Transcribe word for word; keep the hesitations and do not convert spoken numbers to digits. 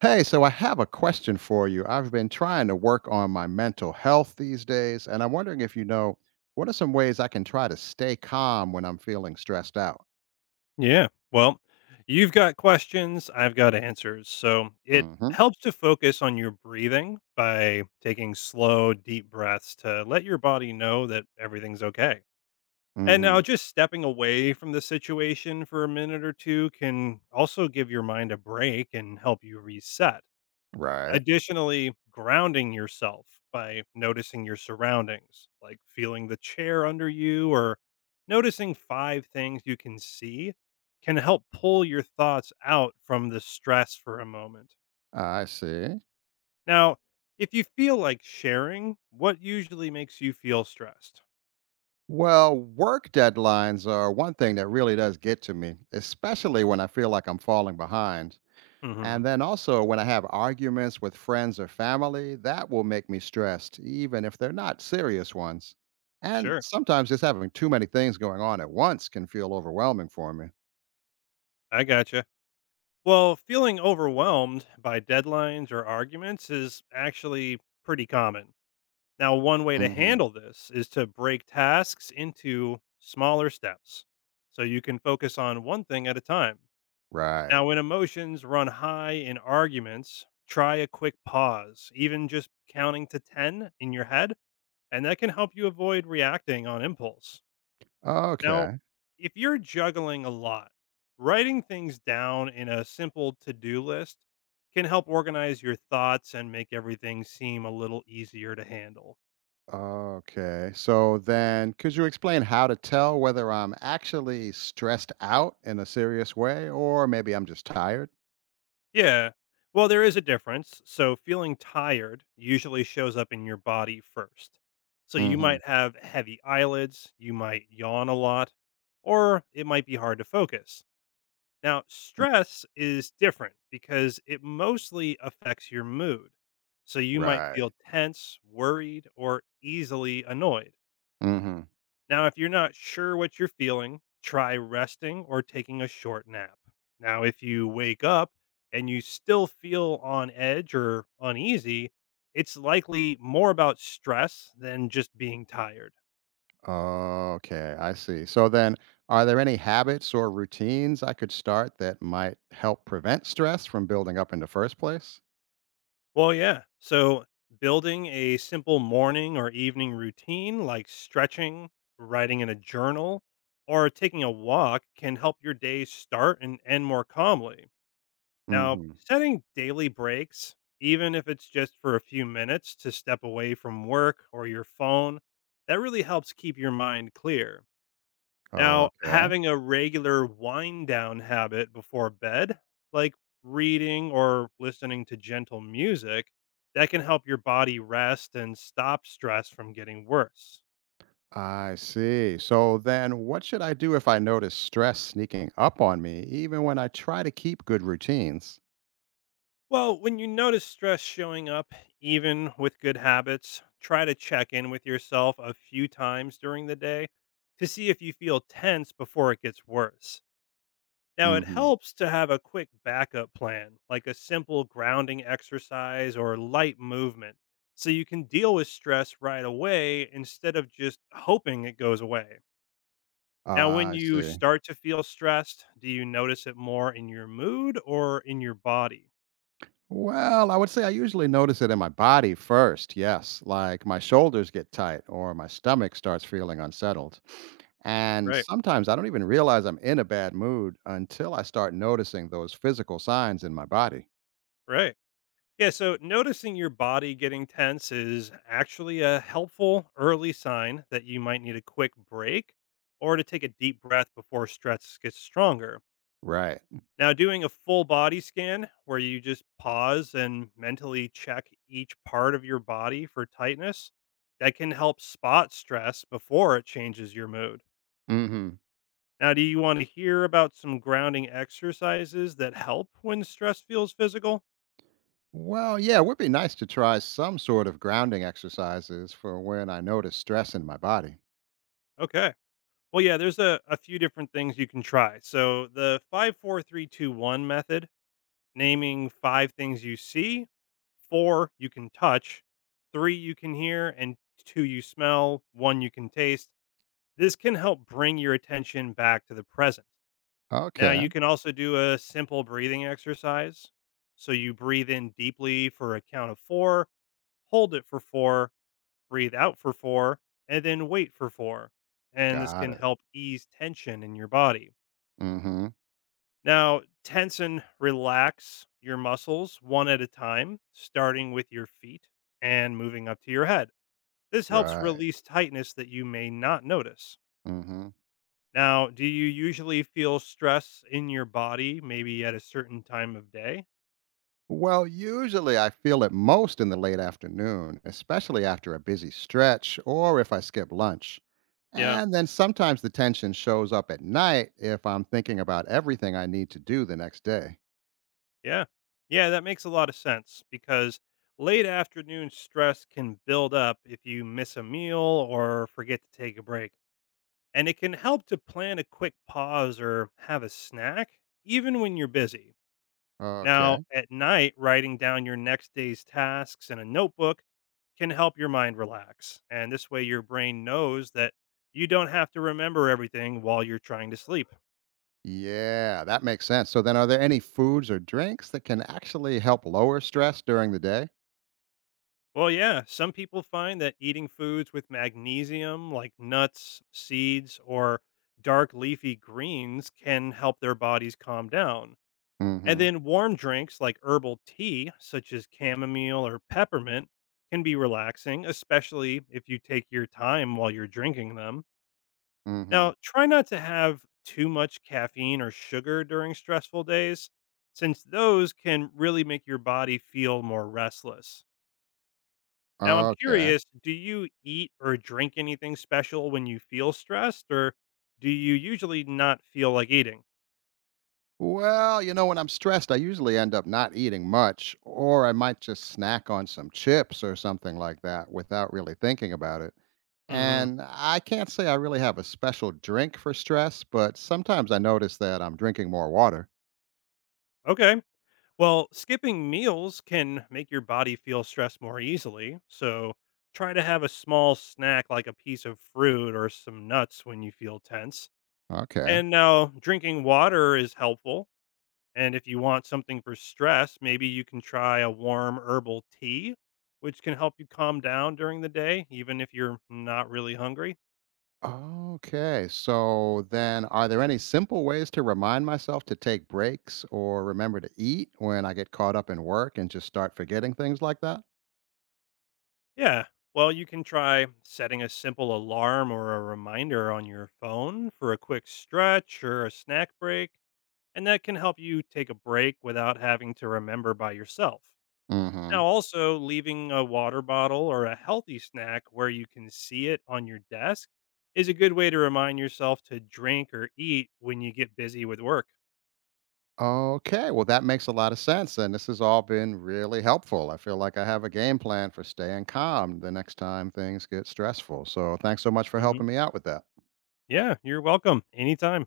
Hey, so I have a question for you. I've been trying to work on my mental health these days, and I'm wondering if you know what are some ways I can try to stay calm when I'm feeling stressed out? Yeah. Well, you've got questions, I've got answers. So it Mm-hmm. helps to focus on your breathing by taking slow, deep breaths to let your body know that everything's okay. And Mm-hmm. now just stepping away from the situation for a minute or two can also give your mind a break and help you reset. Right. Additionally, grounding yourself by noticing your surroundings, like feeling the chair under you or noticing five things you can see, can help pull your thoughts out from the stress for a moment. I see. Now, if you feel like sharing, what usually makes you feel stressed? Well, work deadlines are one thing that really does get to me, especially when I feel like I'm falling behind. Hmm. And then also, when I have arguments with friends or family, that will make me stressed, even if they're not serious ones. And Sure, sometimes just having too many things going on at once can feel overwhelming for me. I gotcha. Well, feeling overwhelmed by deadlines or arguments is actually pretty common. Now, one way to Hmm. handle this is to break tasks into smaller steps so you can focus on one thing at a time. Right. Now, when emotions run high in arguments, try a quick pause, even just counting to ten in your head, and that can help you avoid reacting on impulse. Now, Okay. if you're juggling a lot, writing things down in a simple to do list can help organize your thoughts and make everything seem a little easier to handle. Okay. So then, could you explain how to tell whether I'm actually stressed out in a serious way or maybe I'm just tired? Yeah. Well, there is a difference. So, feeling tired usually shows up in your body first. So, you Hmm. might have heavy eyelids, you might yawn a lot, or it might be hard to focus. Now, stress is different because it mostly affects your mood. So, you might Right. feel tense, worried, or easily annoyed. Hmm. Now, if you're not sure what you're feeling, try resting or taking a short nap. Now, if you wake up and you still feel on edge or uneasy, it's likely more about stress than just being tired. Okay, I see. So then, are there any habits or routines I could start that might help prevent stress from building up in the first place? Well, yeah. So, building a simple morning or evening routine like stretching, writing in a journal, or taking a walk can help your day start and end more calmly. Now, Hmm. setting daily breaks, even if it's just for a few minutes to step away from work or your phone, that really helps keep your mind clear. Now, Okay, having a regular wind down habit before bed, like reading or listening to gentle music, that can help your body rest and stop stress from getting worse. I see. So then, what should I do if I notice stress sneaking up on me, even when I try to keep good routines? Well, when you notice stress showing up, even with good habits, try to check in with yourself a few times during the day to see if you feel tense before it gets worse. Now, it Hmm. helps to have a quick backup plan, like a simple grounding exercise or light movement, so you can deal with stress right away instead of just hoping it goes away. Now, when I you see. start to feel stressed, do you notice it more in your mood or in your body? Well, I would say I usually notice it in my body first. Yes, like my shoulders get tight or my stomach starts feeling unsettled. And Right, sometimes I don't even realize I'm in a bad mood until I start noticing those physical signs in my body. right. Yeah, so noticing your body getting tense is actually a helpful early sign that you might need a quick break or to take a deep breath before stress gets stronger. Right. Now, doing a full body scan where you just pause and mentally check each part of your body for tightness, that can help spot stress before it changes your mood. Hmm. Now, do you want to hear about some grounding exercises that help when stress feels physical? Well, yeah, it would be nice to try some sort of grounding exercises for when I notice stress in my body. Okay. Well, yeah, there's a, a few different things you can try. So the five, four, three, two, one method, naming five things you see, four you can touch, three you can hear, and two you smell, one you can taste. This can help bring your attention back to the present. Now Okay, you can also do a simple breathing exercise. So you breathe in deeply for a count of four, hold it for four, breathe out for four, and then wait for four. And this got can it. help ease tension in your body. Hmm. Now, tense and relax your muscles one at a time, starting with your feet and moving up to your head. This helps Right. release tightness that you may not notice. Hmm. Now, do you usually feel stress in your body maybe at a certain time of day? Well, usually I feel it most in the late afternoon, especially after a busy stretch or if I skip lunch. Yeah. And then sometimes the tension shows up at night if I'm thinking about everything I need to do the next day. Yeah. Yeah, that makes a lot of sense because late afternoon stress can build up if you miss a meal or forget to take a break. And it can help to plan a quick pause or have a snack, even when you're busy. Okay. Now, at night, writing down your next day's tasks in a notebook can help your mind relax. And this way, your brain knows that you don't have to remember everything while you're trying to sleep. Yeah, that makes sense. So then are there any foods or drinks that can actually help lower stress during the day? Well, yeah, some people find that eating foods with magnesium, like nuts, seeds, or dark leafy greens, can help their bodies calm down. And Mm-hmm. then warm drinks like herbal tea, such as chamomile or peppermint, can be relaxing, especially if you take your time while you're drinking them. Mm-hmm. Now, try not to have too much caffeine or sugar during stressful days, since those can really make your body feel more restless. Now, I'm Okay. curious, do you eat or drink anything special when you feel stressed, or do you usually not feel like eating? Well, you know, when I'm stressed, I usually end up not eating much, or I might just snack on some chips or something like that without really thinking about it. Hmm. And I can't say I really have a special drink for stress, but sometimes I notice that I'm drinking more water. Okay. Well, skipping meals can make your body feel stressed more easily. So try to have a small snack like a piece of fruit or some nuts when you feel tense. Okay. And now drinking water is helpful. And if you want something for stress, maybe you can try a warm herbal tea, which can help you calm down during the day, even if you're not really hungry. Okay. So then, are there any simple ways to remind myself to take breaks or remember to eat when I get caught up in work and just start forgetting things like that? Yeah. Well, you can try setting a simple alarm or a reminder on your phone for a quick stretch or a snack break and that can help you take a break without having to remember by yourself. Mm hmm. Now, also leaving a water bottle or a healthy snack where you can see it on your desk is a good way to remind yourself to drink or eat when you get busy with work. Okay, well, that makes a lot of sense, and this has all been really helpful. I feel like I have a game plan for staying calm the next time things get stressful. So, thanks so much for Hmm. helping me out with that. Yeah, you're welcome anytime.